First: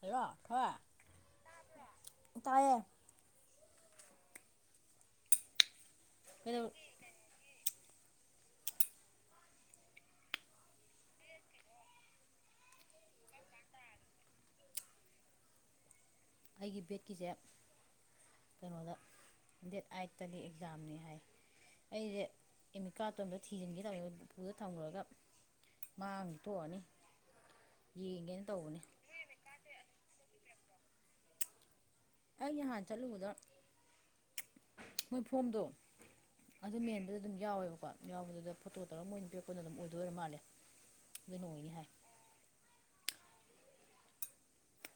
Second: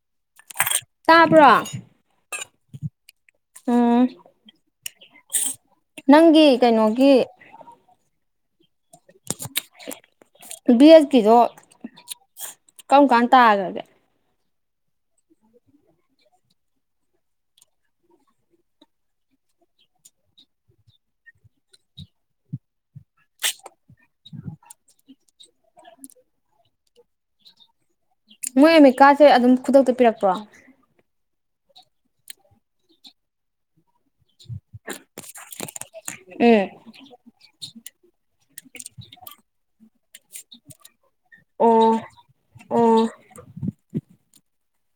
Hello [unintelligible] ꯇꯥꯕ꯭ꯔꯣ? ꯎꯝ ꯇꯥꯌꯦ꯫ ꯎꯝ [unintelligible] ꯅꯪꯒꯤ ꯀꯩꯗꯧ ꯀꯩꯅꯣꯒꯤ ꯕꯤ ꯑꯦꯗ ꯀꯤꯗꯣ ꯀꯔꯝ ꯀꯟ ꯇꯥꯒ꯭ꯔꯒꯦ? ꯑꯩꯒꯤ ꯕꯦꯠꯀꯤꯁꯦ ꯀꯩꯅꯣꯗ ꯗꯦꯠ ꯑꯥꯏꯠꯇꯒꯤ ꯑꯦꯛꯖꯥꯝꯅꯦ ꯍꯥꯏ, ꯑꯩꯖꯦ ꯑꯦꯃꯤꯠꯀꯠꯇꯣ ꯑꯝꯇ ꯊꯤꯖꯟꯒꯦ [unintelligible] ꯎꯄꯨꯗ ꯊꯝꯒ꯭ꯔꯒ ꯃꯥꯡ ꯇꯣꯛꯑꯅꯤ ꯌꯦꯡꯒꯦꯅ ꯃꯣꯏ ꯇꯧꯕꯅꯦ ꯑꯃꯤꯠ ꯀꯠꯁꯦ ꯑꯗꯨꯝ ꯈꯨꯗꯛꯇ ꯄꯤꯔꯛꯄ꯭ꯔꯣ? ꯑꯩ ꯅꯍꯥꯟ ꯆꯠꯂꯨꯕꯗ [unintelligible] ꯃꯣꯏ ꯐꯣꯝꯗꯣ ꯎꯝ ꯑꯗꯨ ꯃꯦꯟꯕꯗꯨꯗ ꯑꯗꯨꯝ ꯌꯥꯎꯋꯦꯕꯀꯣ ꯌꯥꯎꯕꯗꯨꯗꯥ ꯐꯣꯇꯣ ꯇꯧꯔ ꯃꯣꯏꯅ ꯄꯤꯔꯛꯄꯅ ꯑꯗꯨꯝ ꯑꯣꯏꯗꯣꯏꯔ ꯃꯥꯜꯂꯦ꯫ ꯑꯗꯨꯅ ꯑꯣ ꯑꯣꯏꯅꯤ ꯍꯥꯏ꯫ꯎꯝ ꯑꯣ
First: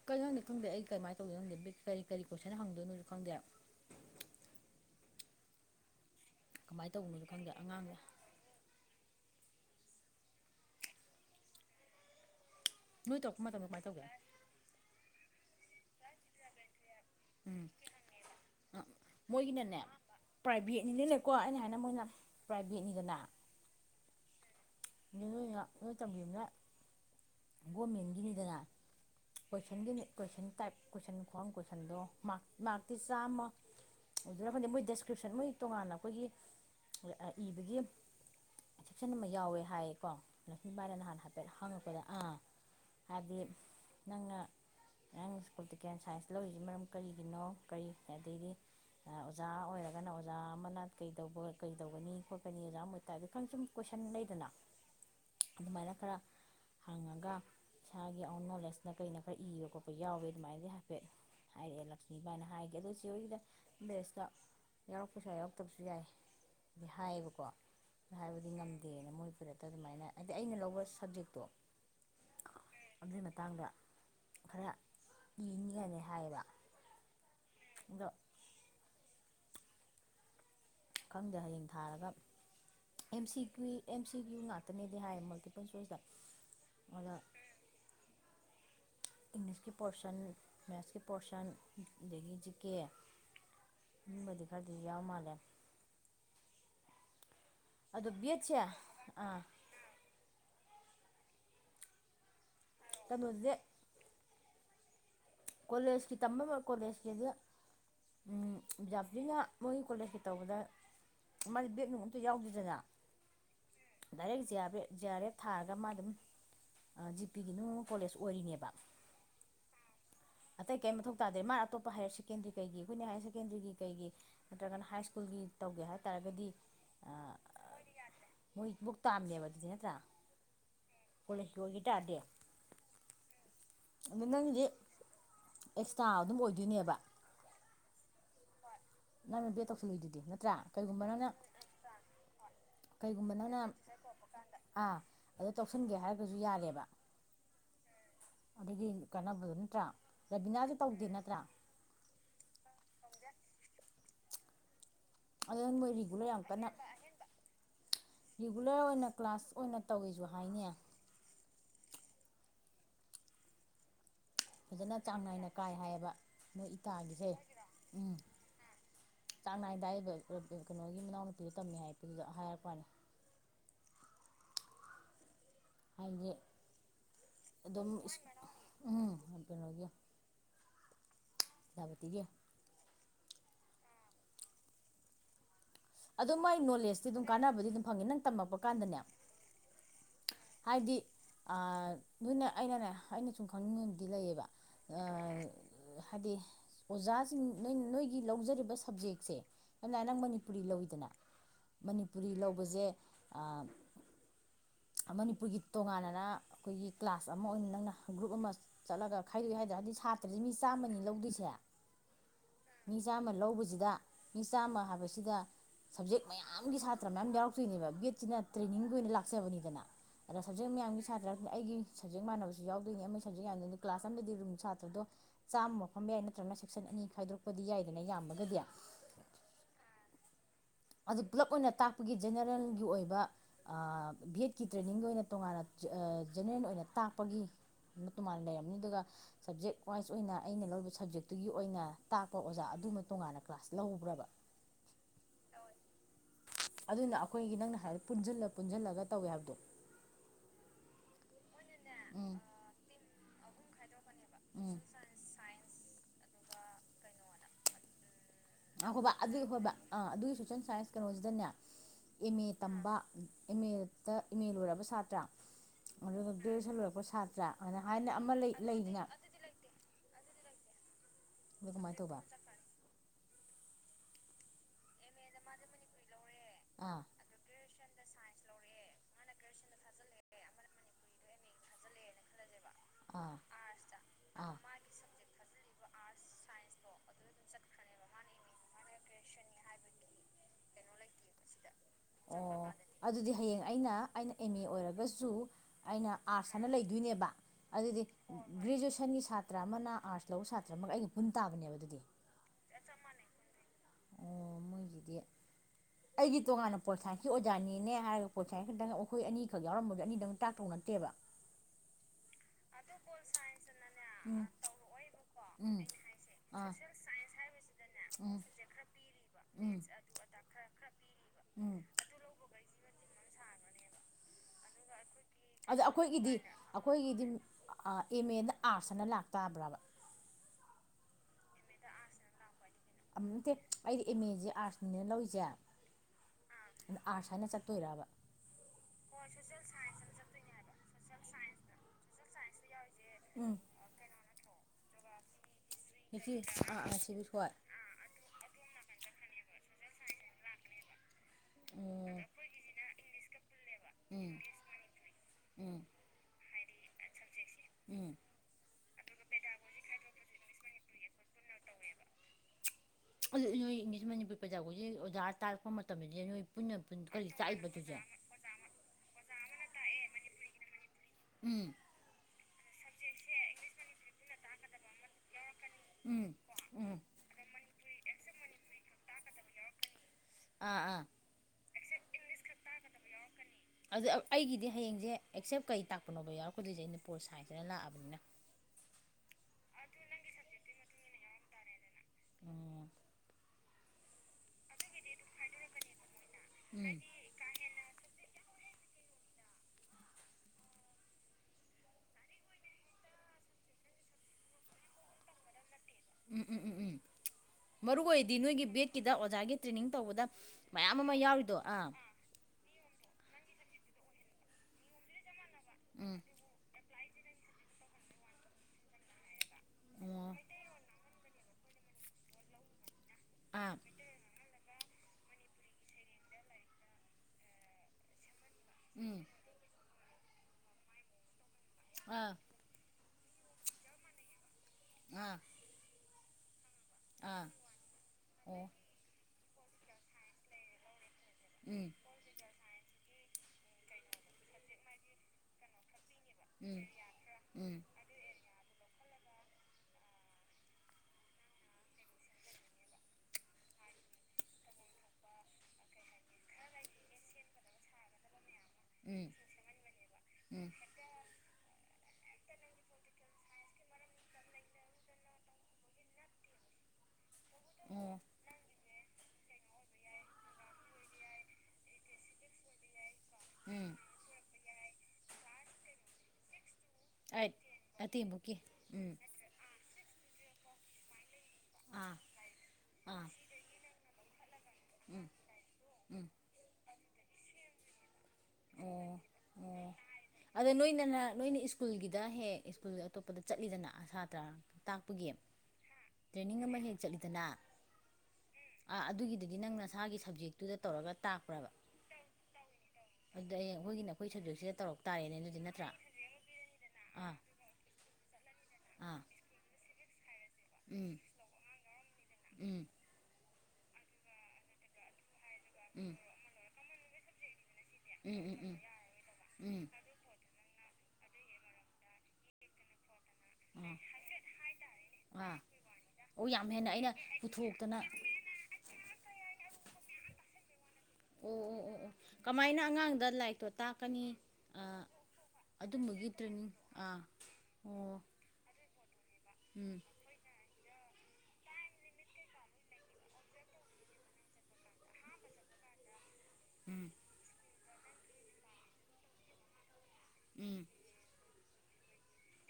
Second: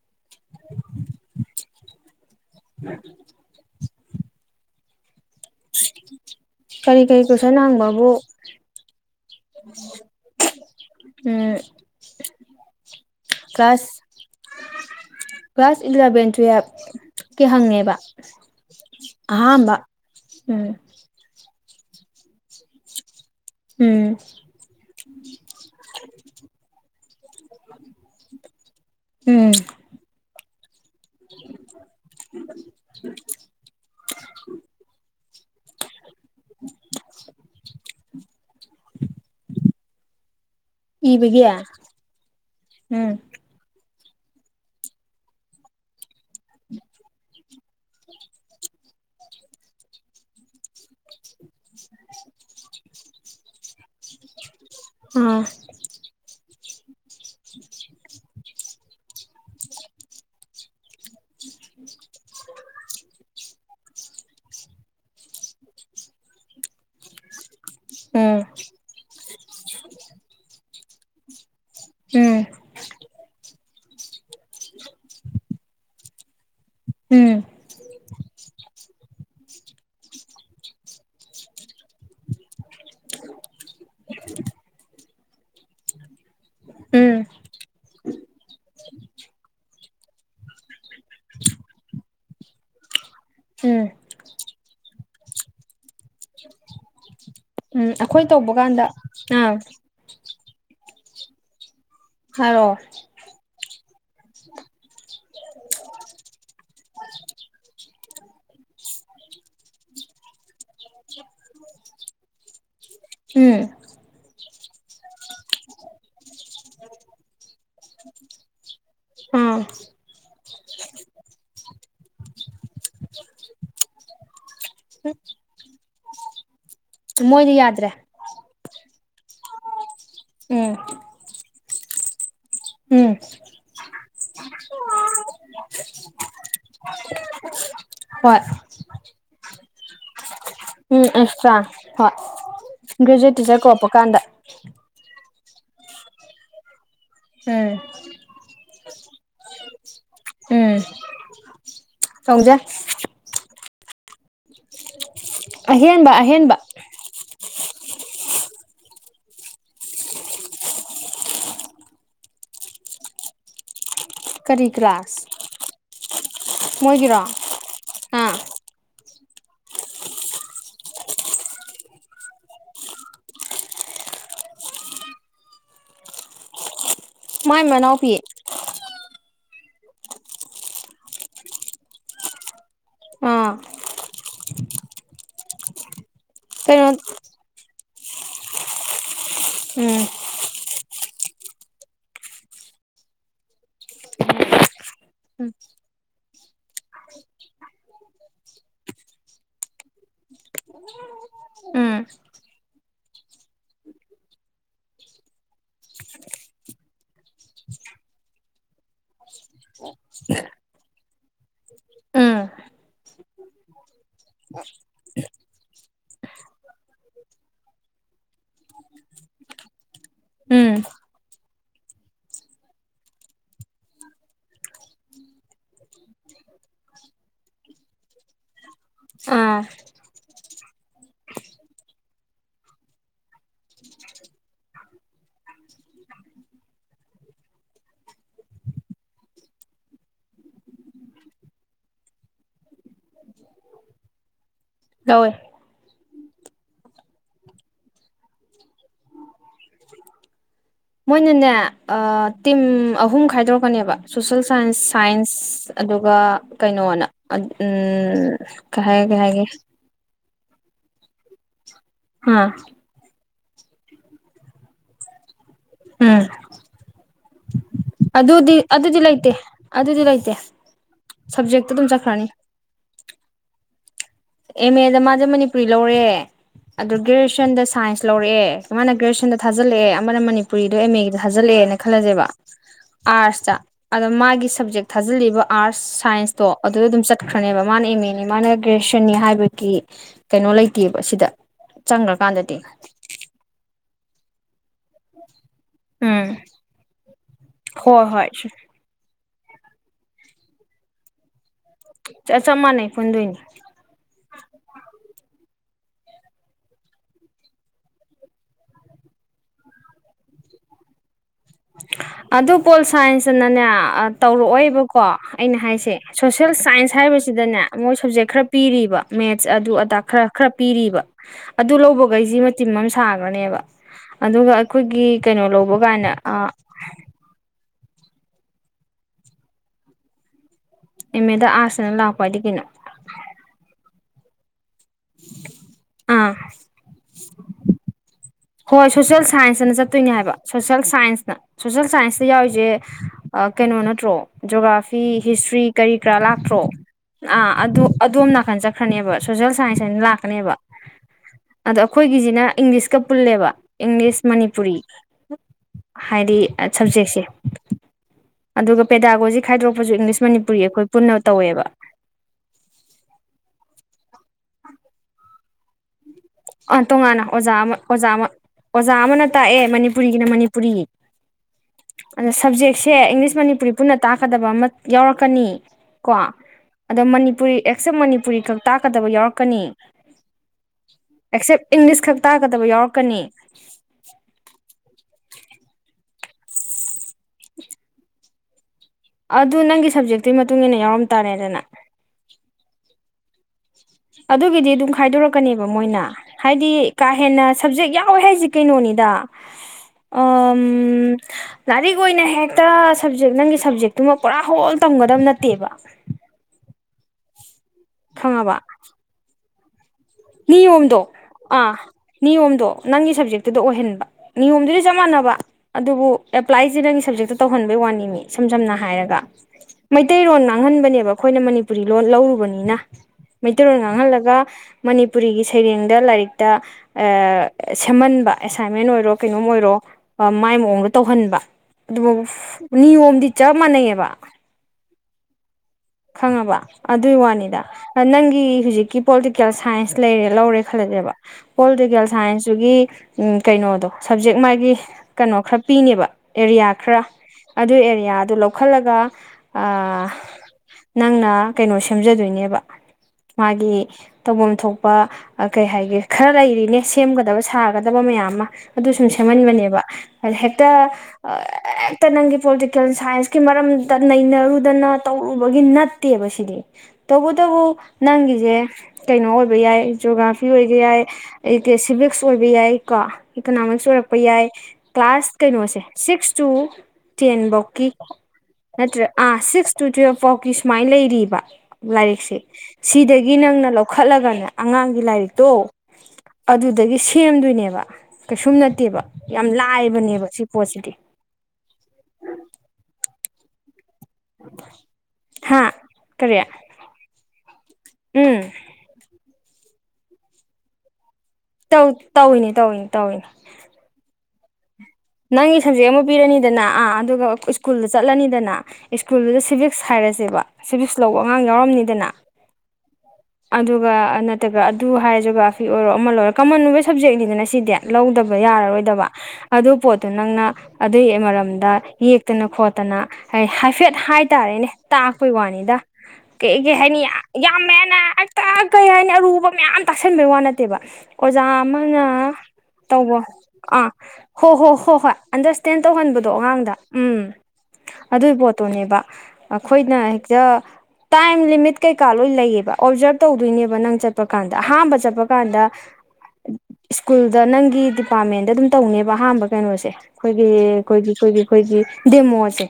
ꯀꯩꯅꯣ ꯈꯪꯗꯦ ꯈꯪꯗꯦ ꯑꯩ ꯀꯃꯥꯏ ꯇꯧꯗꯣꯏꯅꯣ ꯈꯪꯗꯦ ꯕꯤꯠ ꯀꯔꯤ ꯀꯔꯤ ꯀꯣꯏꯁꯟ ꯍꯪꯗꯣꯏꯅꯦꯁꯨ ꯈꯪꯗꯦ꯫ [inaudible] ꯀꯃꯥꯏꯅ ꯀꯔꯤ ꯀꯔꯤ ꯇꯧꯕꯅꯣꯁꯨ ꯈꯪꯗꯦ ꯀꯣꯌꯁꯟ ꯑꯉꯥꯡꯅ ꯍꯪꯕꯥꯕꯨ [unintelligible] ꯎꯝ ꯅꯣꯏ ꯇꯧꯔꯛꯄ ꯃꯥꯇꯝꯗ ꯀꯃꯥꯏ ꯀ꯭ꯂꯥꯁ ꯇꯧꯒꯦ? ꯀ꯭ꯂꯥꯁ ꯏꯂꯚꯦꯟ ꯇ꯭ꯨꯋꯦꯜꯞ ꯇꯩ ꯎꯝ ꯍꯪꯉꯦꯕ ꯑꯍꯥꯟꯕ ꯃꯣꯏꯒꯤꯅꯅꯦ ꯎꯝ꯫ ꯅ ꯃꯣꯏꯅ ꯄ꯭ꯔꯥꯏꯚꯦꯠꯅꯤꯗꯅ ꯎꯝ꯫ ꯅꯣꯏꯅ ꯅꯣꯏ ꯇꯝꯕꯤꯕꯅ ꯒꯣꯔꯃꯦꯟꯒꯤꯅꯤꯗꯅ ꯎꯝ ꯀꯣꯏꯁꯟꯒꯤꯅꯤ ꯀꯣꯏꯁꯟ ꯇꯥꯏꯄ ꯀꯣꯏꯁꯟ ꯈꯨꯍꯪ ꯀꯣꯏꯁꯟꯗꯣ ꯃꯥꯔ ꯃꯥꯔꯛꯇꯤ ꯆꯥꯝꯃ ꯑꯣꯏꯗꯔꯈꯪꯗꯦ ꯃꯣꯏ ꯗꯦꯁꯀ꯭ꯔꯤꯞꯁꯟ ꯃꯣꯏ ꯇꯣꯉꯥꯟꯅ ꯑꯩꯈꯣꯏꯒꯤ ꯏꯕꯒꯤ ꯆꯦꯛꯁꯟ ꯑꯃ ꯌꯥꯎꯋꯦ꯫ ꯍꯥꯏꯌꯦꯀꯣ ꯂꯛꯁꯃꯤ ꯕꯥꯏꯗ ꯅꯍꯥꯟ ꯏꯕꯒꯤ ꯍꯥꯏꯐꯦꯠ ꯍꯪꯉꯛꯄꯗ ꯑꯥ ꯎꯝ ꯍꯥꯏꯕꯗꯤ ꯅꯪꯅ ꯅ ꯄꯣꯂꯤꯇꯤꯀꯦꯜ ꯁꯥꯏꯟꯁ ꯂꯧꯔꯤꯒꯤ ꯃꯔꯝ ꯀꯔꯤꯒꯤꯅꯣ? ꯀꯩ ꯑꯗꯩꯗꯤ ꯑꯣꯖꯥ ꯑꯣꯏꯔꯒꯅ ꯑꯣꯖꯥ ꯑꯃꯅ ꯀꯩꯗꯧꯕ ꯀꯩ ꯇꯧꯕꯅꯤ ꯈꯣꯠꯀꯅꯤ ꯑꯣꯖꯥ ꯑꯃꯥ ꯑꯣꯏꯇꯥꯗꯤ ꯈꯪ ꯁꯨꯝ ꯀꯣꯏꯁꯟ ꯂꯩꯗꯅ ꯑꯥ ꯑꯗꯨꯃꯥꯏꯅ ꯈꯔ ꯍꯪꯉꯒ ꯏꯁꯥꯒꯤ ꯑꯥꯎꯟ ꯅꯣꯂꯦꯖ ꯀꯩꯅ ꯈꯔ ꯏꯕ ꯈꯣꯠꯄ ꯌꯥꯎꯋꯦ ꯑꯗꯨꯃꯥꯏꯅꯗꯤ ꯍꯥꯏꯐꯦꯠ ꯍꯥꯏꯔꯛꯑꯦ ꯂꯛꯁꯃꯤ ꯑꯗꯨꯃꯥꯏꯅ ꯍꯥꯏꯒꯦ ꯑꯗꯣ ꯁꯤ ꯍꯁꯤꯗ ꯦꯁꯇ ꯌꯥꯎꯔꯛꯄꯩꯁꯨ ꯌꯥꯎꯔꯛꯇꯕꯁꯨ ꯌꯥꯏ ꯍꯥꯏꯗꯤ ꯍꯥꯏꯌꯦꯕꯀꯣ꯫ ꯎꯝ ꯍꯥꯏꯕꯗꯤ ꯉꯝꯗꯦꯅ ꯃꯣꯏ ꯄꯨꯂꯞꯇ ꯑꯗꯨꯃꯥꯏꯅ ꯍꯥꯏꯗꯤ ꯑꯩꯅ ꯂꯧꯕ ꯁꯕꯖꯦꯛꯇꯣ ꯎꯝ ꯑꯗꯨꯒꯤ ꯃꯇꯥꯡꯗ ꯈꯔ ꯏꯅꯤ ꯍꯥꯏꯔꯦ꯫ ꯍꯥꯏꯕ꯫ [inaudible] [unintelligible] ꯈꯪꯗꯦ ꯍꯌꯦꯡ ꯊꯥꯔꯒ ꯑꯦꯝ ꯁꯤꯒꯤ ꯑꯦꯝ ꯁꯤ ꯀꯌ꯭ꯨ ꯉꯥꯛꯇꯅꯦ꯫ ꯍꯥꯏꯌꯦ ꯃꯜꯇꯤꯄꯜ ꯆꯣꯏꯁꯇ꯫ ꯎꯝ [unintelligible] [inaudible] ꯏꯪꯂꯤꯁꯀꯤ ꯄꯣꯔꯁꯟ ꯃꯦꯠꯁꯀꯤ ꯄꯣꯔꯁꯟ ꯑꯗꯒꯤ ꯖꯤ ꯀꯦ ꯎꯝ ꯫ ꯎꯝꯗꯤ ꯈꯗꯤ ꯌꯥꯎ ꯃꯥꯜꯂꯦ꯫ [inaudible] ꯎꯝ ꯑꯗꯣ ꯑꯩꯈꯣꯏ ꯕꯤ ꯇꯧꯕ ꯑꯦꯠꯁꯦ ꯀꯥꯟꯗ ꯑꯥ ꯍꯥꯏꯔꯣ꯫ ꯀꯅꯣꯗꯤ ꯀꯣꯂꯦꯖꯀꯤ ꯇꯝꯃ ꯀꯣꯂꯦꯖꯀꯤꯗꯤ ꯑꯣꯖꯥꯇꯤꯅ ꯃꯣꯏꯒꯤ ꯀꯣꯂꯦꯖꯀꯤ ꯇꯧꯕꯗ ꯃꯥꯗꯤ ꯕꯦꯛ ꯅꯨꯡ ꯑꯝꯇ ꯌꯥꯎꯗꯦꯗꯅ ꯎꯝ direct G G R F ꯊꯥꯔꯒ ꯃꯥ ꯑꯗꯨꯝ ꯖꯤꯄꯤꯒꯤ ꯅꯨꯡ ꯀꯣꯂꯦꯖ ꯑꯣꯏꯔꯤꯅꯦꯕ꯫ ꯑꯥ꯫ ꯑꯇꯩ ꯀꯩ ꯃꯊꯧ ꯇꯥꯗꯦ ꯃꯥ ꯑꯇꯣꯞꯄ ꯍꯥꯏꯌꯔ ꯁꯦꯀꯦꯟꯗꯔꯤ ꯀꯩꯒꯤ ꯑꯩꯈꯣꯏꯌꯔ ꯁꯦꯀꯦꯟꯗꯔꯤꯒꯤ ꯀꯩꯒꯤ ꯅꯠꯇ꯭ꯔꯒꯅ ꯍꯥꯏ ꯁ꯭ꯀꯨꯜꯒꯤ ꯇꯧꯒꯦ ꯍꯥꯏ ꯇꯥꯔꯒꯗꯤ ꯃꯣꯏꯗꯤ ꯌꯥꯗ꯭ꯔꯦ꯫ ꯃꯣꯏ ꯕꯨꯛ ꯇꯥꯝꯅꯦꯕ ꯑꯗꯨꯗꯤ ꯅꯥꯠꯇꯔꯥ? ꯎꯝ꯫ ꯂꯣꯏꯒꯤꯠꯔꯗꯤ ꯎꯝ꯫ ꯑꯗꯨꯗ ꯅꯪꯒꯤꯗꯤ ꯑꯦꯛꯁꯇ꯭ꯔꯥ ꯑꯗꯨꯝ ꯑꯣꯏꯗꯣꯏꯅꯦꯕ꯫ ꯍꯣꯏ꯫ ꯅꯪ ꯅꯥ ꯕꯦꯠ ꯇꯧ [unintelligible] ꯎꯝ ꯑꯦꯁꯇ꯭ꯔꯥ ꯍꯣꯏ ꯀꯩꯒꯨꯝꯕ ꯒ꯭ꯔꯦꯖꯨꯌꯦꯠ ꯅꯪꯅ ꯇꯤꯆꯔ ꯀꯧꯔꯛꯄ ꯀꯥꯟꯗ꯫ ꯑꯥ ꯑꯗꯣ ꯇꯧꯁꯟꯒꯦ ꯍꯥꯏꯔꯒꯁꯨ ꯌꯥꯔꯦꯕ꯫ ꯎꯝ꯫ ꯑꯗꯨꯒꯤ ꯀꯥꯟꯅꯕꯗꯨꯣ ꯅꯠꯇ꯭ꯔꯥ ꯔꯕꯤꯅꯥꯁꯨ ꯇꯧꯗꯦ ꯅꯠꯇ꯭ꯔꯥ꯫ ꯇꯧꯗꯦ꯫ ꯑꯗꯨ ꯃꯣꯏ ꯑꯍꯦꯟꯕ ꯔꯤꯒꯨꯂꯔ ꯌꯥꯝ ꯑꯍꯦꯟꯕ ꯀꯟꯅ ꯔꯤꯒꯨꯂꯔ ꯑꯣꯏꯅ ꯀ꯭ꯂꯥꯁ ꯑꯣꯏꯅ ꯇꯧꯋꯦꯁꯨ ꯍꯥꯏꯅꯦ ꯀꯔꯤ ꯐꯖꯅ ꯆꯥꯡ ꯀ꯭ꯂꯥꯁ ꯅꯥꯏꯅ ꯀꯥꯏ ꯍꯥꯏꯌꯦꯕ ꯃꯣꯏ ꯃꯣꯏꯒꯤꯔꯣ ꯏꯇꯥꯒꯤꯁꯦ ꯎꯝ ꯑꯥ ꯆꯥꯡ [unintelligible] ꯀꯩꯅꯣꯒꯤ ꯃꯅꯥꯎꯅꯨꯄꯤꯗꯣ ꯇꯝꯃꯦ ꯍꯥꯏꯕꯗꯨꯗ ꯍꯥꯏꯔꯛꯄꯅꯤ ꯍꯥꯏꯌꯦ ꯃꯥꯏ ꯃꯅꯥꯎꯄꯤ ꯎꯝ ꯀꯩꯅꯣꯒꯤ [unintelligible] ꯑꯥ ꯑꯗꯣ ꯃꯥꯒꯤ ꯀꯩꯅꯣ ꯅꯣꯂꯦꯖꯇꯤ ꯑꯗꯨꯝ ꯀꯥꯟꯅꯕꯗꯤ ꯑꯗꯨꯝ ꯐꯪꯉꯦ ꯅꯪ ꯇꯝꯃꯛꯄ ꯀꯥꯟꯗꯅꯦ ꯎꯝ ꯍꯥꯏꯗꯤ ꯅꯣꯏꯅ ꯑꯩꯅꯅꯦ ꯑꯩꯅ ꯁꯨꯝ ꯈꯪꯅꯤꯡꯕꯗꯤ ꯂꯩꯌꯦꯕ ꯑꯥꯥ ꯍꯥꯏꯗꯤ ꯑꯣꯖꯥꯁꯤꯡ ꯅꯪ ꯅꯣꯏꯒꯤ ꯂꯧꯖꯔꯤꯕ ꯁꯕꯖꯦꯛꯁꯦ ꯁꯝꯅ ꯍꯥꯏ ꯅꯪ ꯃꯅꯤꯄꯨꯔꯤ ꯂꯧꯋꯤꯗꯅ ꯎꯝ ꯃꯅꯤꯄꯨꯔꯤ ꯂꯧꯕꯁꯦ ꯑꯥ ꯃꯅꯤꯄꯨꯔꯒꯤ ꯇꯣꯉꯥꯟꯅꯅ ꯑꯩꯈꯣꯏꯒꯤ ꯀ꯭ꯂꯥꯁ ꯑꯃ ꯑꯣꯏꯅ ꯅꯪꯅ ꯒ꯭ꯔꯨꯞ ꯑꯃ ꯆꯠꯂꯒ ꯈꯥꯏꯗꯣꯛꯏ ꯍꯥꯏꯗꯔ꯭ ꯍꯥꯏꯗꯤ ꯁꯥꯇ꯭ꯔꯁꯦ ꯃꯤ ꯆꯥꯝꯃꯅꯤ ꯂꯧꯗꯣꯏꯁꯦ ꯎꯝ ꯃꯤ ꯆꯥꯝꯃ ꯂꯧꯕꯁꯤꯗ ꯃꯤ ꯆꯥꯝꯃ ꯍꯥꯏꯕꯁꯤꯗ ꯁꯕꯖꯦꯛ ꯃꯌꯥꯝꯒꯤ ꯁꯥꯇ꯭ꯔ ꯃꯌꯥꯝ ꯌꯥꯎꯔꯛꯇꯣꯏꯅꯦꯕ ꯕꯤ ꯑꯦꯠꯁꯤꯅ ꯇ꯭ꯔꯦꯅꯤꯡꯒꯤ ꯑꯣꯏꯅ ꯂꯥꯛ ꯂꯥꯛꯆꯕꯅꯤꯗꯅ ꯑꯗ ꯁꯞꯖꯦꯛ ꯎꯝ ꯃꯌꯥꯝꯒꯤ ꯁꯥꯇ꯭ꯔ ꯑꯩꯒꯤ ꯁꯞꯖꯦꯛ ꯃꯥꯟꯅꯕꯁꯨ ꯌꯥꯎꯗꯣꯏꯅꯤ ꯑꯃꯒꯤ ꯁꯕꯖꯦꯛ ꯌꯥꯝꯌꯥꯝꯗꯣꯏ ꯀ꯭ꯂꯥꯁ ꯑꯝꯗꯗꯤ ꯔꯨꯝ ꯁꯥꯇ꯭ꯔꯗꯣ ꯆꯥꯝꯃꯃꯨꯛ ꯐꯝꯕ ꯌꯥꯏ ꯅꯠꯇ꯭ꯔꯒꯅ ꯁꯦꯛꯁꯟ ꯑꯅꯤ ꯈꯥꯏꯗꯣꯛꯔꯛꯄꯗꯤ ꯌꯥꯏꯗꯅ ꯌꯥꯝꯃꯒꯗꯤ ꯑꯥ ꯑꯗꯨ ꯄꯨꯂꯞ ꯑꯣꯏꯅ ꯇꯥꯛꯄꯒꯤ ꯖꯦꯅꯔꯦꯜꯒꯤ ꯑꯣꯏꯕ ꯑꯥ ꯕꯤ ꯑꯦꯠꯀꯤ ꯇ꯭ꯔꯦꯅꯤꯡꯒꯤ ꯑꯣꯏꯅ ꯇꯣꯉꯥꯟꯅ ꯑꯥ ꯖꯦꯅꯔꯦꯜ ꯑꯣꯏꯅ ꯇꯥꯛꯄꯒꯤ ꯑꯃ ꯇꯣꯉꯥꯟꯅ ꯂꯩꯔꯝꯅꯤ ꯑꯗꯨꯒ ꯁꯞꯖꯦꯛ ꯋꯥꯏꯁ ꯑꯣꯏꯅ ꯑꯩꯅ ꯂꯧꯔꯤꯕ ꯁꯞꯖꯦꯛꯇꯨꯒꯤ ꯑꯣꯏꯅ ꯇꯥꯛꯄ ꯑꯣꯖꯥ ꯑꯗꯨꯝꯕ ꯇꯣꯉꯥꯟꯅ ꯀ꯭ꯂꯥꯁ ꯂꯧꯕ꯭ꯔꯕ ꯂꯧꯏ ꯑꯗꯨꯅ ꯑꯩꯈꯣꯏꯒꯤ ꯅꯪꯅ ꯍꯥꯏꯕ ꯄꯨꯟꯁꯤꯂ ꯄꯨꯟꯁꯤꯜꯂꯒ ꯇꯧꯋꯦ ꯍꯥꯏꯕꯗꯣ ꯃꯣꯏꯅꯅꯦ ꯑ ꯎꯝ ꯇꯤꯝ ꯑꯍꯨꯝ ꯈꯥꯏꯗꯣꯔꯛꯀꯅꯦꯕ ꯁꯣꯁꯦꯜ ꯎꯝ ꯁꯥꯏꯟꯁ ꯁꯥꯏꯟꯁ ꯑꯗꯨꯒ ꯀꯩꯅꯣꯅ ꯑꯝ ꯉꯥꯏꯈꯣꯕ ꯑꯗꯨ ꯍꯣꯏꯕ ꯑꯥ ꯑꯗꯨꯏꯁꯨ ꯁꯥꯏꯁ ꯀꯩꯅꯣꯖꯤꯗꯅꯦ ꯑꯦꯃꯦ ꯑꯥ ꯇꯝꯕ ꯑꯦꯝ ꯑꯦ ꯗ ꯑꯦꯃ ꯑꯦ ꯂꯣꯏꯔꯕ ꯁꯥꯇꯔ꯭ ꯎꯝ ꯑꯗꯨꯒ ꯒꯔ꯭ꯦꯖꯨꯋꯦꯁꯟ ꯂꯣꯏꯔꯛꯄ ꯁꯥꯇ꯭ꯔꯥ ꯑꯗꯨꯗꯤ ꯑꯗꯨꯗꯤ ꯂꯩꯇꯦ ꯑꯗꯨꯗꯤ ꯂꯩꯇꯦ ꯑꯗꯨ ꯁꯕꯖꯦꯛꯇ ꯗꯨꯝ ꯀꯃꯥꯏꯅ ꯇꯧꯕ ꯆꯠꯈ꯭ꯔꯅꯤ ꯑꯦꯝ ꯑꯦꯗ ꯃꯥꯁꯦ ꯃꯅꯤꯄꯨꯔꯤ ꯂꯧꯔꯦ ꯑꯗꯨ ꯑꯥ ꯒꯔ꯭ꯦꯖꯨꯋꯦꯁꯟꯗ ꯁꯥꯏꯟꯁ ꯂꯧꯔꯛꯑꯦ ꯑꯃꯅ ꯒꯔ꯭ꯦꯖꯨꯋꯦꯁꯟꯗ ꯊꯥꯖꯜꯂꯛꯑꯦ ꯑꯃꯅ ꯃꯅꯤꯄꯨꯔꯤꯗ ꯑꯦꯝ ꯑꯦꯒꯤꯗ ꯊꯥꯖꯜꯂꯛꯑꯦꯅ ꯈꯜꯂꯁꯦꯕ ꯑꯥ ꯑꯥꯔꯠꯁꯇ ꯑꯗ ꯃꯥꯒꯤ ꯑꯥ ꯁꯞꯖꯦꯛ ꯊꯥꯖꯤꯜꯂꯤꯕ ꯑꯥꯔꯠꯁ ꯁꯥꯏꯟꯁꯇꯣ ꯑꯗꯨꯗꯣ ꯑꯗꯨꯝ ꯆꯠꯈ꯭ꯔꯅꯦꯕ ꯃꯥꯅ ꯑꯦꯝ ꯑꯦꯅꯤ ꯃꯥꯅ ꯒ꯭ꯔꯦꯖꯨꯁꯟ ꯅꯤ ꯍꯥꯏꯕꯒꯤ ꯀꯩꯅꯣ ꯂꯩꯇꯦꯕ ꯁꯤꯗ ꯆꯪꯈ꯭ꯔꯀꯥꯟꯗꯗꯤ ꯑꯣ ꯑꯗꯨꯗꯤ ꯍꯌꯦꯡ ꯑꯩꯅ ꯑꯩꯅ ꯑꯦꯝ ꯑꯦ ꯑꯣꯏꯔꯒꯁꯨ ꯑꯩꯅ ꯎꯝ ꯑꯥꯔꯠꯁ ꯍꯥꯏꯅ ꯂꯩꯗꯣꯏꯅꯦꯕ ꯑꯗꯨꯗꯤ ꯍꯣꯏ ꯍꯣꯏ ꯒ꯭ꯔꯦꯖꯨꯑꯦꯁꯟꯒꯤ ꯁꯥꯇ꯭ꯔ ꯁꯥꯇ꯭ꯔ ꯑꯃꯅ ꯑꯥꯔꯠꯁ ꯂꯧꯕ ꯁꯥꯇ꯭ꯔ ꯑꯃꯒ ꯑꯩꯒ ꯄꯨꯟ ꯇꯥꯕꯅꯦꯕ ꯑꯗꯨꯗꯤ ꯆꯞ ꯆꯞ ꯃꯥꯟꯅꯩ ꯄꯨꯟꯗꯨꯏꯅꯦ ꯑꯣ ꯃꯣꯏꯒꯤꯗꯤ ꯑꯩꯒꯤ ꯇꯣꯉꯥꯟꯅ ꯄꯣꯜ ꯁꯥꯏꯟꯁꯀꯤ ꯑꯣꯖꯥꯅꯤꯅꯦ ꯍꯥꯏꯔꯒ ꯄꯣꯜ ꯁꯥꯏꯟꯁ ꯈꯛꯇꯪ ꯑꯩꯈꯣꯏ ꯑꯅꯤꯈꯛ ꯌꯥꯎꯔꯝꯕꯗꯣ ꯑꯅꯤꯗꯪ ꯇꯥꯛꯇꯧ ꯅꯠꯇꯦꯕ [unintelligible] ꯑꯗꯨ ꯄꯣꯜ ꯁꯥꯏꯟꯁꯇꯅꯅꯦ ꯑ ꯇꯧꯔꯛꯑꯣꯏꯕꯀꯣ ꯑꯩꯅ ꯍꯥꯏꯁꯦ ꯁꯣꯁꯦꯜ ꯁꯥꯏꯟꯁ ꯍꯥꯏꯕꯁꯤꯗꯅꯦ ꯃꯣꯏ ꯁꯕꯖꯦꯛ ꯈꯔ ꯄꯤꯔꯤꯕ ꯃꯦꯠꯁ ꯑꯗꯨ ꯑꯗꯥ ꯈꯔ ꯈꯔ ꯄꯤꯔꯤꯕ ꯑꯗꯨ ꯎꯝ ꯂꯧꯕꯈꯩꯁꯤꯃ ꯇꯤꯝ ꯑꯃ ꯁꯥꯒ ꯅꯦꯕ ꯑꯗꯨꯒ ꯑꯩꯈꯣꯏꯒꯤ ꯀꯩꯅꯣ ꯂꯧꯕ ꯑꯗꯣ ꯀꯥꯟꯅ ꯑꯩꯈꯣꯏꯒꯤꯗꯤ ꯑꯩꯈꯣꯏꯒꯤꯗꯤ ꯑ ꯑꯦꯝꯑꯦꯗ ꯑꯥꯔꯠꯁ ꯍꯥꯏꯅ ꯂꯥꯛ ꯇꯥꯕ꯭ꯔꯕ ꯑꯦꯝꯃꯦꯗ ꯑꯥꯔꯠꯁ ꯑꯅ ꯂꯥꯛꯄ ꯍꯥꯏꯗꯤ ꯀꯩꯅꯣ ꯅꯠꯇ‌ꯦ ꯑꯩꯗꯤ ꯑꯦꯃꯦ ꯁ‌ꯦ ꯑꯥꯔꯠꯁ ꯅꯤꯅ ꯂꯧꯔꯤꯁꯦ ꯑꯥ ꯑꯗꯨ ꯑꯥꯔꯠꯁ ꯍꯥꯏꯅ ꯆꯠꯇꯣꯏꯔꯕ ꯍꯣꯏ ꯁꯣꯁꯦꯜ ꯁꯥꯏꯟꯁꯅ ꯆꯠꯇꯣꯏꯅꯦ ꯍꯥꯏꯕ ꯁꯣꯁꯦꯜ ꯁꯥꯏꯟꯁꯅ ꯁꯣꯁꯦꯜ ꯁꯥꯏꯟꯁ ꯁꯤꯗ ꯌꯥꯎꯋꯤꯁ‌ꯦ ꯑꯥ ꯎꯝ ꯀꯩꯅꯣ ꯅꯠꯇ꯭ꯔꯣ ꯖꯣꯒꯔꯥꯐ ꯐꯤ ꯍꯤꯁꯇ꯭ꯔꯤ ꯀꯔꯤ ꯀꯔꯥ ꯅꯤꯀꯤ ꯂꯥꯛꯇ꯭ꯔꯣ ꯑꯥ ꯑꯥ ꯁꯤꯕꯤ ꯑ ꯍꯣꯏ ꯑꯗꯣꯝ ꯅꯥꯀꯟ ꯆꯠꯈ꯭ꯔꯅꯤꯕ ꯁꯣꯁꯦꯜ ꯁꯥꯏꯟꯁ [unintelligible] ꯂꯥꯛꯀꯅꯦꯕ ꯑꯗꯣ ꯎꯝ ꯑꯈꯣꯏꯒꯤꯁꯤꯅ ꯏꯪꯂꯤꯁꯀ ꯄꯨꯜꯂꯦꯕ ꯏꯪꯂꯤꯁ ꯃꯅꯤꯄꯨꯔꯤ ꯍꯥꯏꯗꯤ ꯁꯕꯖꯦꯛꯁꯦ ꯎꯝ꯫ ꯑꯗꯨꯒ ꯄꯦꯗꯥꯒꯣꯖꯤ ꯈꯥꯏꯗꯣꯛꯄꯁꯨ ꯏꯪꯂꯤꯁ ꯃꯅꯤꯄꯨꯔꯤ ꯑꯩꯈꯣꯏ ꯄꯨꯟꯅ ꯇꯧꯋꯦꯕ꯫ ꯑꯗꯨ ꯅꯣꯏ ꯏꯪꯂꯤꯁ ꯃꯅꯤꯄꯨꯔꯤ ꯄ‌ꯦꯗꯥꯒ‌ꯣꯖꯤ ꯑꯣꯖꯥ ꯇꯥꯛꯂꯛꯄ ꯃꯇꯝꯗꯗꯤ ꯅꯣꯏ ꯄꯨꯟꯅ ꯑ ꯄꯨꯟ ꯇꯣꯉꯥꯟꯅ ꯀꯔꯤ ꯑꯣꯖꯥ ꯑꯃ ꯇꯥꯛꯏꯕꯗꯨꯗꯤ ꯑꯣꯖꯥ ꯑꯃ ꯑꯣꯖꯥ ꯑꯃꯅ ꯇꯥꯛꯑꯦ ꯃꯅꯤꯄꯨꯔꯤꯒꯤꯅ ꯃꯅꯤꯄꯨꯔꯤ ꯎꯝ ꯑꯗꯨꯒ ꯁꯕꯖꯦꯛ ꯁꯦ ꯏꯪꯂꯤꯁ ꯃꯅꯤꯄꯨꯔꯤ ꯄꯨꯟꯅ ꯇꯥꯛꯀꯗꯕ ꯑꯃ ꯌꯥꯎꯔꯛꯀꯅꯤ ꯀꯣ ꯎꯝ ꯑꯗ ꯎꯝ ꯃꯅꯤꯄꯨꯔꯤ ꯑꯦꯛꯁꯦꯞ ꯃꯅꯤꯄꯨꯔꯤꯈꯛ ꯇꯥꯛꯀꯗꯕ ꯌꯥꯎꯔꯛꯀꯅꯤ ꯑꯥ ꯑꯥ ꯑꯦꯛꯁꯦꯞ ꯏꯪꯂꯤꯁ ꯈꯛ ꯇꯥꯛꯀꯗꯕ ꯌꯥꯎꯔꯛꯀꯅꯤ ꯑꯗꯨ ꯑꯩꯒꯤꯗꯤ ꯍꯌꯦꯡꯁꯦ ꯑꯦꯛꯁꯦꯞ ꯀꯩ ꯇꯥꯛꯄꯅꯣꯕ ꯌꯥꯎꯔꯛꯀꯗꯣꯏꯁꯦ ꯑꯩꯅ ꯄꯣꯜ ꯁꯥꯏꯁꯅ ꯂꯥꯛꯑꯕꯅꯤꯅ? ꯑꯗꯨ ꯅꯪꯒꯤ ꯁꯞꯖꯦꯛꯇꯨꯏ ꯃꯇꯨꯡ ꯏꯟꯅ ꯌꯥꯎꯔꯝ ꯇꯥꯔꯦꯗꯅ꯫ ꯎꯝ ꯑꯗꯨꯒꯤꯗꯤ ꯑꯗꯨꯝ ꯈꯥꯏꯗꯣꯔꯛꯀꯅꯦꯕ ꯃꯣꯏꯅ ꯍꯥꯏꯗꯤ ꯎꯝ ꯀꯥ ꯍꯦꯟꯅ ꯁꯕꯖꯦꯛ ꯌꯥꯎꯋꯦ ꯍꯥꯏꯁꯤ ꯀꯩꯅꯣꯅꯤꯗ ꯑꯝ ꯂꯥꯏꯔꯤꯛ ꯑꯣꯏꯅ ꯍꯦꯛꯇ ꯁꯞꯖꯦꯛ ꯅꯪꯒꯤ ꯁꯞꯖꯦꯛꯇꯨꯃꯛ ꯄꯨꯔꯥ ꯍꯣꯜ ꯇꯝꯒꯗꯕ ꯅꯠꯇꯦꯕ ꯎꯝ ꯎꯝ ꯎꯝ꯫ ꯃꯔꯨ ꯑꯣꯏꯗꯤ ꯅꯣꯏꯒꯤ ꯕꯦꯠꯀꯤꯗ ꯑꯣꯖꯥꯒꯤ ꯇ꯭ꯔ‌ꯦꯅꯤꯡ ꯅꯤꯌ‌ꯣꯝꯗ‌ꯣ ꯑ ꯅꯤꯌ‌ꯣꯝꯗꯣ ꯅꯪꯒꯤ ꯁꯕꯖꯦꯛ ꯇꯨꯗ ꯑꯣꯏꯍꯟꯕ ꯅꯤꯌꯣꯝꯗꯨꯗꯤ ꯆꯞ ꯃꯥꯟꯅꯕ ꯑꯗꯨꯕꯨ ꯎꯝ ꯑꯦꯄ꯭ꯂꯥꯏꯁꯤ ꯅꯪꯒꯤ ꯁꯕꯖꯦꯛꯇ ꯇꯧꯍꯟꯕꯩ ꯋꯥꯅꯤ ꯃꯤ ꯏꯁꯝ ꯁꯝꯅ ꯍꯥꯏꯔꯒ ꯑꯣ ꯃꯩꯇꯩꯔꫭꯟ ꯉꯥꯡꯍꯟꯕꯅꯦꯕ ꯑꯈꯣꯏꯅ ꯃꯅꯤꯄꯨꯔꯤ ꯂꯣꯟ ꯂꯧꯔꯨꯕꯅꯤꯅ꯫ ꯑꯥ ꯃꯩꯇꯩꯔꯣꯟ ꯉꯥꯡꯍꯜꯂꯒ ꯃꯅꯤꯄꯨꯔꯤꯒꯤ ꯁꯩꯔꯦꯡꯗ ꯂꯥꯏꯔꯤꯛꯇ ꯁꯦꯝꯍꯟꯕ꯫ ꯑꯦꯁꯥꯏꯟꯃꯦꯟ ꯑꯣꯏꯔꯣ ꯎꯝ ꯀꯩꯅꯣꯝ ꯑꯣꯏꯔꯣ ꯃꯥꯏ ꯃꯑꯣꯡꯗ ꯇꯧꯍꯟꯕ꯫ ꯑꯥ [unintelligible] ꯅꯤꯌꫭꯝꯗꯤ ꯆꯞ ꯃꯅꯩꯌꯦꯕ꯫ ꯑ꯫ ꯈꯪꯉꯥꯕ? ꯑꯗꯨꯏ ꯋꯥꯅꯤꯗ ꯅꯪꯒꯤ ꯑꯣ ꯍꯨꯖꯤꯛꯀꯤ ꯄꯣꯜꯇꯤꯛ ꯀꯦꯜ ꯁꯥꯏꯟꯁ ꯂꯩꯔꯦ ꯂꯧꯔꯦ ꯈꯜꯂꯁꯦꯕ ꯎꯝ ꯄꯣꯜꯇꯤꯀꯦꯜ ꯁꯥꯏꯟꯁꯇꯨꯒꯤ ꯎꯝ ꯀꯩꯅꯣꯗꯣ ꯁꯞꯖꯦꯛ ꯃꯥꯒꯤ ꯀꯩꯅꯣ ꯈꯔ ꯄꯤꯅꯦꯕ꯫ ꯑꯦꯔꯤꯌꯥ ꯎꯝ ꯈꯔ ꯑꯗꯨ ꯎꯝ ꯑꯦꯔꯤꯌꯥꯗꯨ ꯂꯧꯈꯠ꯫ ꯈꯠꯂꯒ ꯑꯥ꯫ ꯅꯪꯅ ꯀꯩꯅꯣ ꯁꯦꯝꯖꯗꯣꯏꯅꯦꯕ ꯃꯥꯒꯤ ꯇꯧꯕꯝ ꯊꯣꯛꯄ ꯀꯩ ꯍꯥꯏꯒꯦ ꯈꯔ ꯂꯩꯔꯤꯅꯦ ꯁꯦꯝꯒꯗꯕ ꯁꯥꯒꯗꯕ ꯃꯌꯥꯝ ꯑꯃ꯫ ꯑꯗꯨ ꯁꯨꯝ ꯎꯝ ꯁꯦꯝꯃꯟꯕꯅꯦꯕ ꯍꯥꯏꯗꯤ ꯍꯦꯛꯇ꯫ ꯎꯝ ꯑ [unintelligible] ꯇ ꯅꯪꯒꯤ ꯄꯣꯜꯇꯤꯀꯦꯜ ꯁꯥꯏꯟꯁꯀꯤ ꯃꯔꯝꯗ ꯅꯩꯅꯔꯨꯗꯅ ꯇꯧ꯫ ꯔꯨꯕꯒꯤ ꯅꯠꯇꯦꯕ ꯁꯤꯗꯤ ꯇꯕꯨ꯫ ꯇꯕꯨ ꯑꯣ ꯅꯪꯒꯤꯁꯦ ꯀꯩꯅꯣ ꯑꯣꯏꯕ꯫ ꯌꯥꯏ ꯖꯣꯒ꯭ꯔꯥꯐꯤ ꯑꯣꯏꯒꯦ ꯌꯥꯏ [unintelligible] ꯁꯤꯚꯤꯛꯁ ꯑꯣꯏꯕ ꯌꯥꯏ ꯀꯣ꯫ ꯏꯀꯣꯅꯣꯃꯤꯛꯁ ꯎꯝ ꯑꯣꯏꯔꯛꯄ ꯌꯥꯏ꯫ ꯀ꯭ꯂꯥꯁ ꯀꯩꯅꯣꯁꯦ ꯁꯤꯛꯁ ꯇꯨ꯫ ꯑꯩꯠ ꯇꯦꯟꯕꯣꯛꯀꯤ ꯑꯇꯦꯡꯕꯨꯛꯀꯤ ꯅꯠꯇ꯭ꯔꯦ ꯎꯝ ꯑ ꯁꯤꯛꯁ ꯇꯨ ꯇꯨꯋꯦꯜ꯫ ꯀꯤ ꯁꯨꯃꯥꯏꯅ ꯂꯩꯔꯤꯕ꯫ ꯑꯥ ꯂꯥꯏꯔꯤꯛꯁꯦ ꯑꯥ ꯁꯤꯗꯒꯤ ꯅꯪꯅ ꯂꯧꯈꯠꯂꯒꯅꯦ꯫ ꯑꯉꯥꯡꯒꯤ ꯂꯥꯏꯔꯤꯛꯇꯣ ꯎꯝ ꯑꯗꯨꯗꯒꯤ꯫ ꯁꯦꯝꯗꯣꯏꯅꯦꯕ ꯀꯩꯁꯨꯝ ꯅꯠꯇꯦꯕ ꯌꯥꯝ ꯂꯥꯏꯕꯅꯦꯕ꯫ ꯁꯤ ꯑꯗ ꯄꯣꯠꯁꯤꯗꯤ ꯅꯣꯏꯅꯅ ꯅꯣꯏꯅ ꯏꯁ꯭ꯀꯨꯜꯒꯤꯗ ꯍꯦꯛ ꯏꯁꯀꯨꯜ ꯑꯇꯣꯞꯄꯗ꯫ ꯆꯠꯂꯤꯗꯅ꯫ ꯁꯥꯇ꯭ꯔ ꯇꯥꯛꯄꯒꯤ ꯍꯥ ꯀꯔꯤ ꯇ꯭ꯔꯦꯅꯤꯡ ꯑꯃ ꯍꯦꯛ ꯆꯠꯂꯤꯗꯅ ꯎꯝ ꯑꯥ ꯑꯗꯨꯒꯤꯗꯨ꯫ [unintelligible] ꯅꯪ ꯅꯁꯥꯒꯤ ꯁꯕꯖꯦꯛꯇꯨꯗ ꯇꯧꯔꯒ꯫ ꯇꯥꯛꯄ꯭ꯔꯕ ꯇꯧ ꯇꯧꯔꯤꯅꯤ ꯇꯧꯔꯤꯅꯤ ꯇꯧꯔꯤꯅꯤ꯫ ꯈꫭꯏ ꯁꯕꯖꯦꯛꯁꯤꯗ ꯇꯧꯔꯛ꯫ ꯇꯥꯔꯦꯅꯦ ꯅꯪꯒꯤ ꯑꯗꯨꯗꯤ ꯁꯕꯖꯦꯛ ꯅꯠꯇ꯭ꯔꯥ ꯑꯃ ꯄꯤꯔꯅꯤꯗꯅ ꯑꯥ ꯑꯗꯨꯒ ꯏꯁ꯭ꯀꯨꯜꯗ ꯆꯠꯂꯅꯤꯗꯅ ꯑꯥ ꯏꯁ꯭ꯀꯨꯜꯗꯨꯗ ꯁꯤꯚꯤꯛꯁ꯫ ꯍꯥꯏꯔꯁꯦꯕ ꯁꯤꯚꯤꯛꯁ ꯂꯧꯕ ꯎꯝ ꯑꯉꯥꯡ ꯌꯥꯎꯔꯝꯅꯤꯗꯅ ꯎꯝ ꯑꯗꯨꯒ ꯅꯠꯇ꯭ꯔꯒ ꯑꯗꯨ ꯍꯥꯏꯔꯖꯨ ꯑꯣꯏꯔꯣ ꯑꯃꯜ ꯎꯝ ꯑꯣꯏꯔ ꯀꯃ [inaudible] ꯁꯞꯖꯦꯛꯅꯤꯗꯅ ꯁꯤꯗꯤ ꯂꯧꯗꯕ ꯎꯝ ꯎꯝ ꯎꯝ ꯌꯥꯔꯔꯣꯏꯗꯕ ꯑꯗꯨ ꯎꯝ ꯄꯣꯠꯇꯨ ꯅꯪꯅ ꯑꯗꯨꯒꯤ ꯃꯔꯝꯗ ꯌꯦꯛꯇꯅ ꯈꯣꯠꯇꯅ ꯍꯥꯏ ꯍꯥꯏꯐꯦꯠ ꯑꯥ ꯍꯥꯏꯇꯥꯔꯦꯅꯦ ꯇꯥꯛꯄꯩ ꯑꯥ ꯋꯥꯅꯤꯗ ꯑꯣ ꯀꯩ ꯌꯥꯝ ꯀꯩ ꯍꯦꯟꯅ ꯍꯥꯏꯅꯤ ꯑꯩꯅ ꯌꯥꯝ ꯌꯥꯝ ꯄꯨꯊꯣꯛꯇꯅ ꯍꯦꯟꯅ ꯍꯦꯛꯇꯥ ꯀꯩꯍꯥꯏꯅꯤ ꯑꯔꯨꯕ ꯃꯌꯥꯝ ꯇꯥꯁꯟꯕꯩ ꯋꯥ ꯅꯠꯇꯦꯕ ꯑꯣꯖꯥ ꯑꯣ ꯑꯣ ꯑꯣ ꯑꯃꯅ ꯑꯣ ꯀꯃꯥꯏꯅ ꯇꯧꯔꯣ ꯑꯉꯥꯡꯗ ꯂꯥꯏꯔꯤꯛꯇꯣ ꯑꯥ ꯇꯥꯛꯀꯅꯤ ꯍꯣ ꯍꯣ ꯍꯣ ꯍꯣꯏ ꯑꯟꯗꯔꯁꯇꯦꯟ ꯇꯧꯍꯟꯕꯗꯣ ꯑꯗꯨꯝꯕꯒꯤ ꯇ꯭ꯔꯦꯅꯤꯡ ꯑꯉꯥꯡꯗ ꯎꯝ ꯑꯥ ꯑꯣ ꯑꯗꯨꯏ ꯄꯣꯠꯇꯨꯅꯦꯕ ꯑꯩꯈꯣꯏꯅ ꯎꯝ ꯍꯦꯛꯇ ꯇꯥꯏꯝ ꯂꯤꯃꯤꯠ ꯀꯩꯀꯥ ꯂꯣꯏ ꯂꯩꯌꯦꯕ ꯑꯣꯞꯖꯥꯔꯞ ꯇꯧꯗꯣꯏꯅꯦꯕ ꯅꯪ ꯆꯠꯄ ꯀꯥꯟꯗ ꯑꯍꯝꯕ ꯆꯠꯄ ꯀꯥꯟꯗ ꯎꯝ ꯁ꯭ꯀꯨꯜꯗ ꯅꯪꯒꯤ ꯗꯤꯄꯥꯃꯦꯟꯗ ꯑꯗꯨꯝ ꯇꯧꯅꯦꯕ ꯑꯍꯝꯕ ꯀꯩꯅꯣꯁꯦ ꯑꯩꯈꯣꯏꯒꯤ ꯑꯩꯈꯣꯏꯒꯤ ꯑꯩꯈꯣꯏꯒꯤ ꯑꯩꯈꯣꯏꯒꯤ ꯗꯦꯃꯣꯁꯦ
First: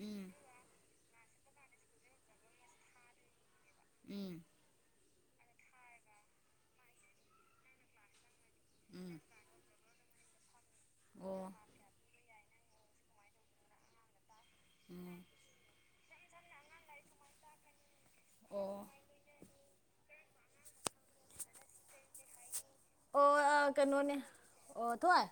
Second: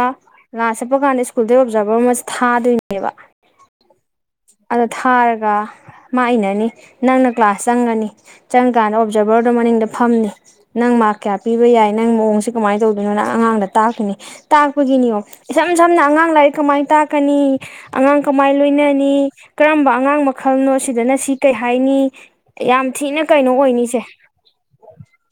ꯎꯝ [inaudible] ꯁ꯭ꯀꯨꯜꯗꯩ ꯑꯣꯕꯖꯥꯔꯕꯔ ꯑꯃꯁ ꯊꯥꯗꯣꯏꯅꯦꯕ ꯎꯝ [inaudible] ꯑꯗ ꯊꯥꯔꯒ ꯃꯥ ꯏꯅꯅꯤ ꯅꯪꯅ ꯀ꯭ꯂꯥꯁ ꯆꯪꯉꯅꯤ ꯆꯪꯀꯥꯟꯗ ꯎꯝ ꯑꯣꯕꯖꯔꯕꯔꯗꯣ ꯃꯅꯤꯡꯗ ꯐꯝꯅꯤ ꯅꯪ ꯎꯝ ꯃꯥꯔꯛ ꯀꯌꯥ ꯑꯣ ꯄꯤꯕ ꯌꯥꯏ ꯅꯪ ꯃꯑꯣꯡꯁꯤ ꯀꯃꯥꯏꯅ ꯇꯧꯗꯣꯏꯅꯣ ꯅꯪ ꯑꯉꯥꯡꯗ ꯇꯥꯛꯇꯨꯅꯤ ꯇꯥꯛꯄꯒꯤꯅꯤꯌꯣꯝ ꯎꯝ ꯏꯁꯝ ꯁꯝꯅ ꯑꯉꯥꯡ ꯂꯥꯏꯔꯤꯛ ꯀꯃꯥꯏ ꯇꯥꯛꯀꯅꯤ ꯑꯉꯥꯡ ꯀꯃꯥꯏ ꯂꯣꯏꯅꯅꯤ ꯀꯔꯝꯕ ꯑꯉꯥꯡ ꯃꯈꯜꯅꯣ ꯑꯁꯤꯗꯅ ꯁꯤ ꯀꯩ ꯍꯥꯏꯅꯤ ꯌꯥꯝ ꯊꯤꯅ ꯑꯣ ꯀꯩꯅꯣ ꯑꯥ ꯑꯣꯏꯅꯤꯁꯦ ꯀꯩꯅꯣꯅꯦ ꯑꯣ ꯊꯣꯏ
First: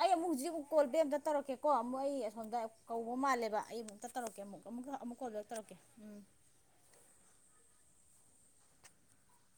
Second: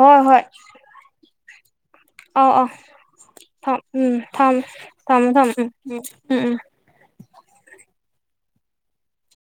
ꯑꯩ ꯑꯃꯨꯛ ꯍꯣꯏ ꯍꯧꯖꯤꯛꯃꯨꯛ ꯀꯣꯜꯕꯦꯛ ꯑꯝꯇ ꯇꯧꯔꯛꯀꯦ ꯀꯣ ꯑꯃꯨꯛ ꯑꯩ ꯑꯧ ꯑꯁꯣꯝꯗ ꯑꯧ ꯀꯧꯕ ꯃꯥꯜꯂꯦꯕ ꯊꯝ ꯑꯩ ꯑꯃꯨꯛꯇ ꯎꯝ ꯇꯧꯔꯛꯀꯦ ꯊꯝꯃꯣ ꯑꯃꯨꯛ ꯑꯃꯨꯛ ꯑꯃꯨꯛ ꯊꯝꯃꯣ ꯀꯣꯜꯗ ꯊꯝꯃꯣ ꯇꯧꯔꯛꯀꯦ ꯎꯝ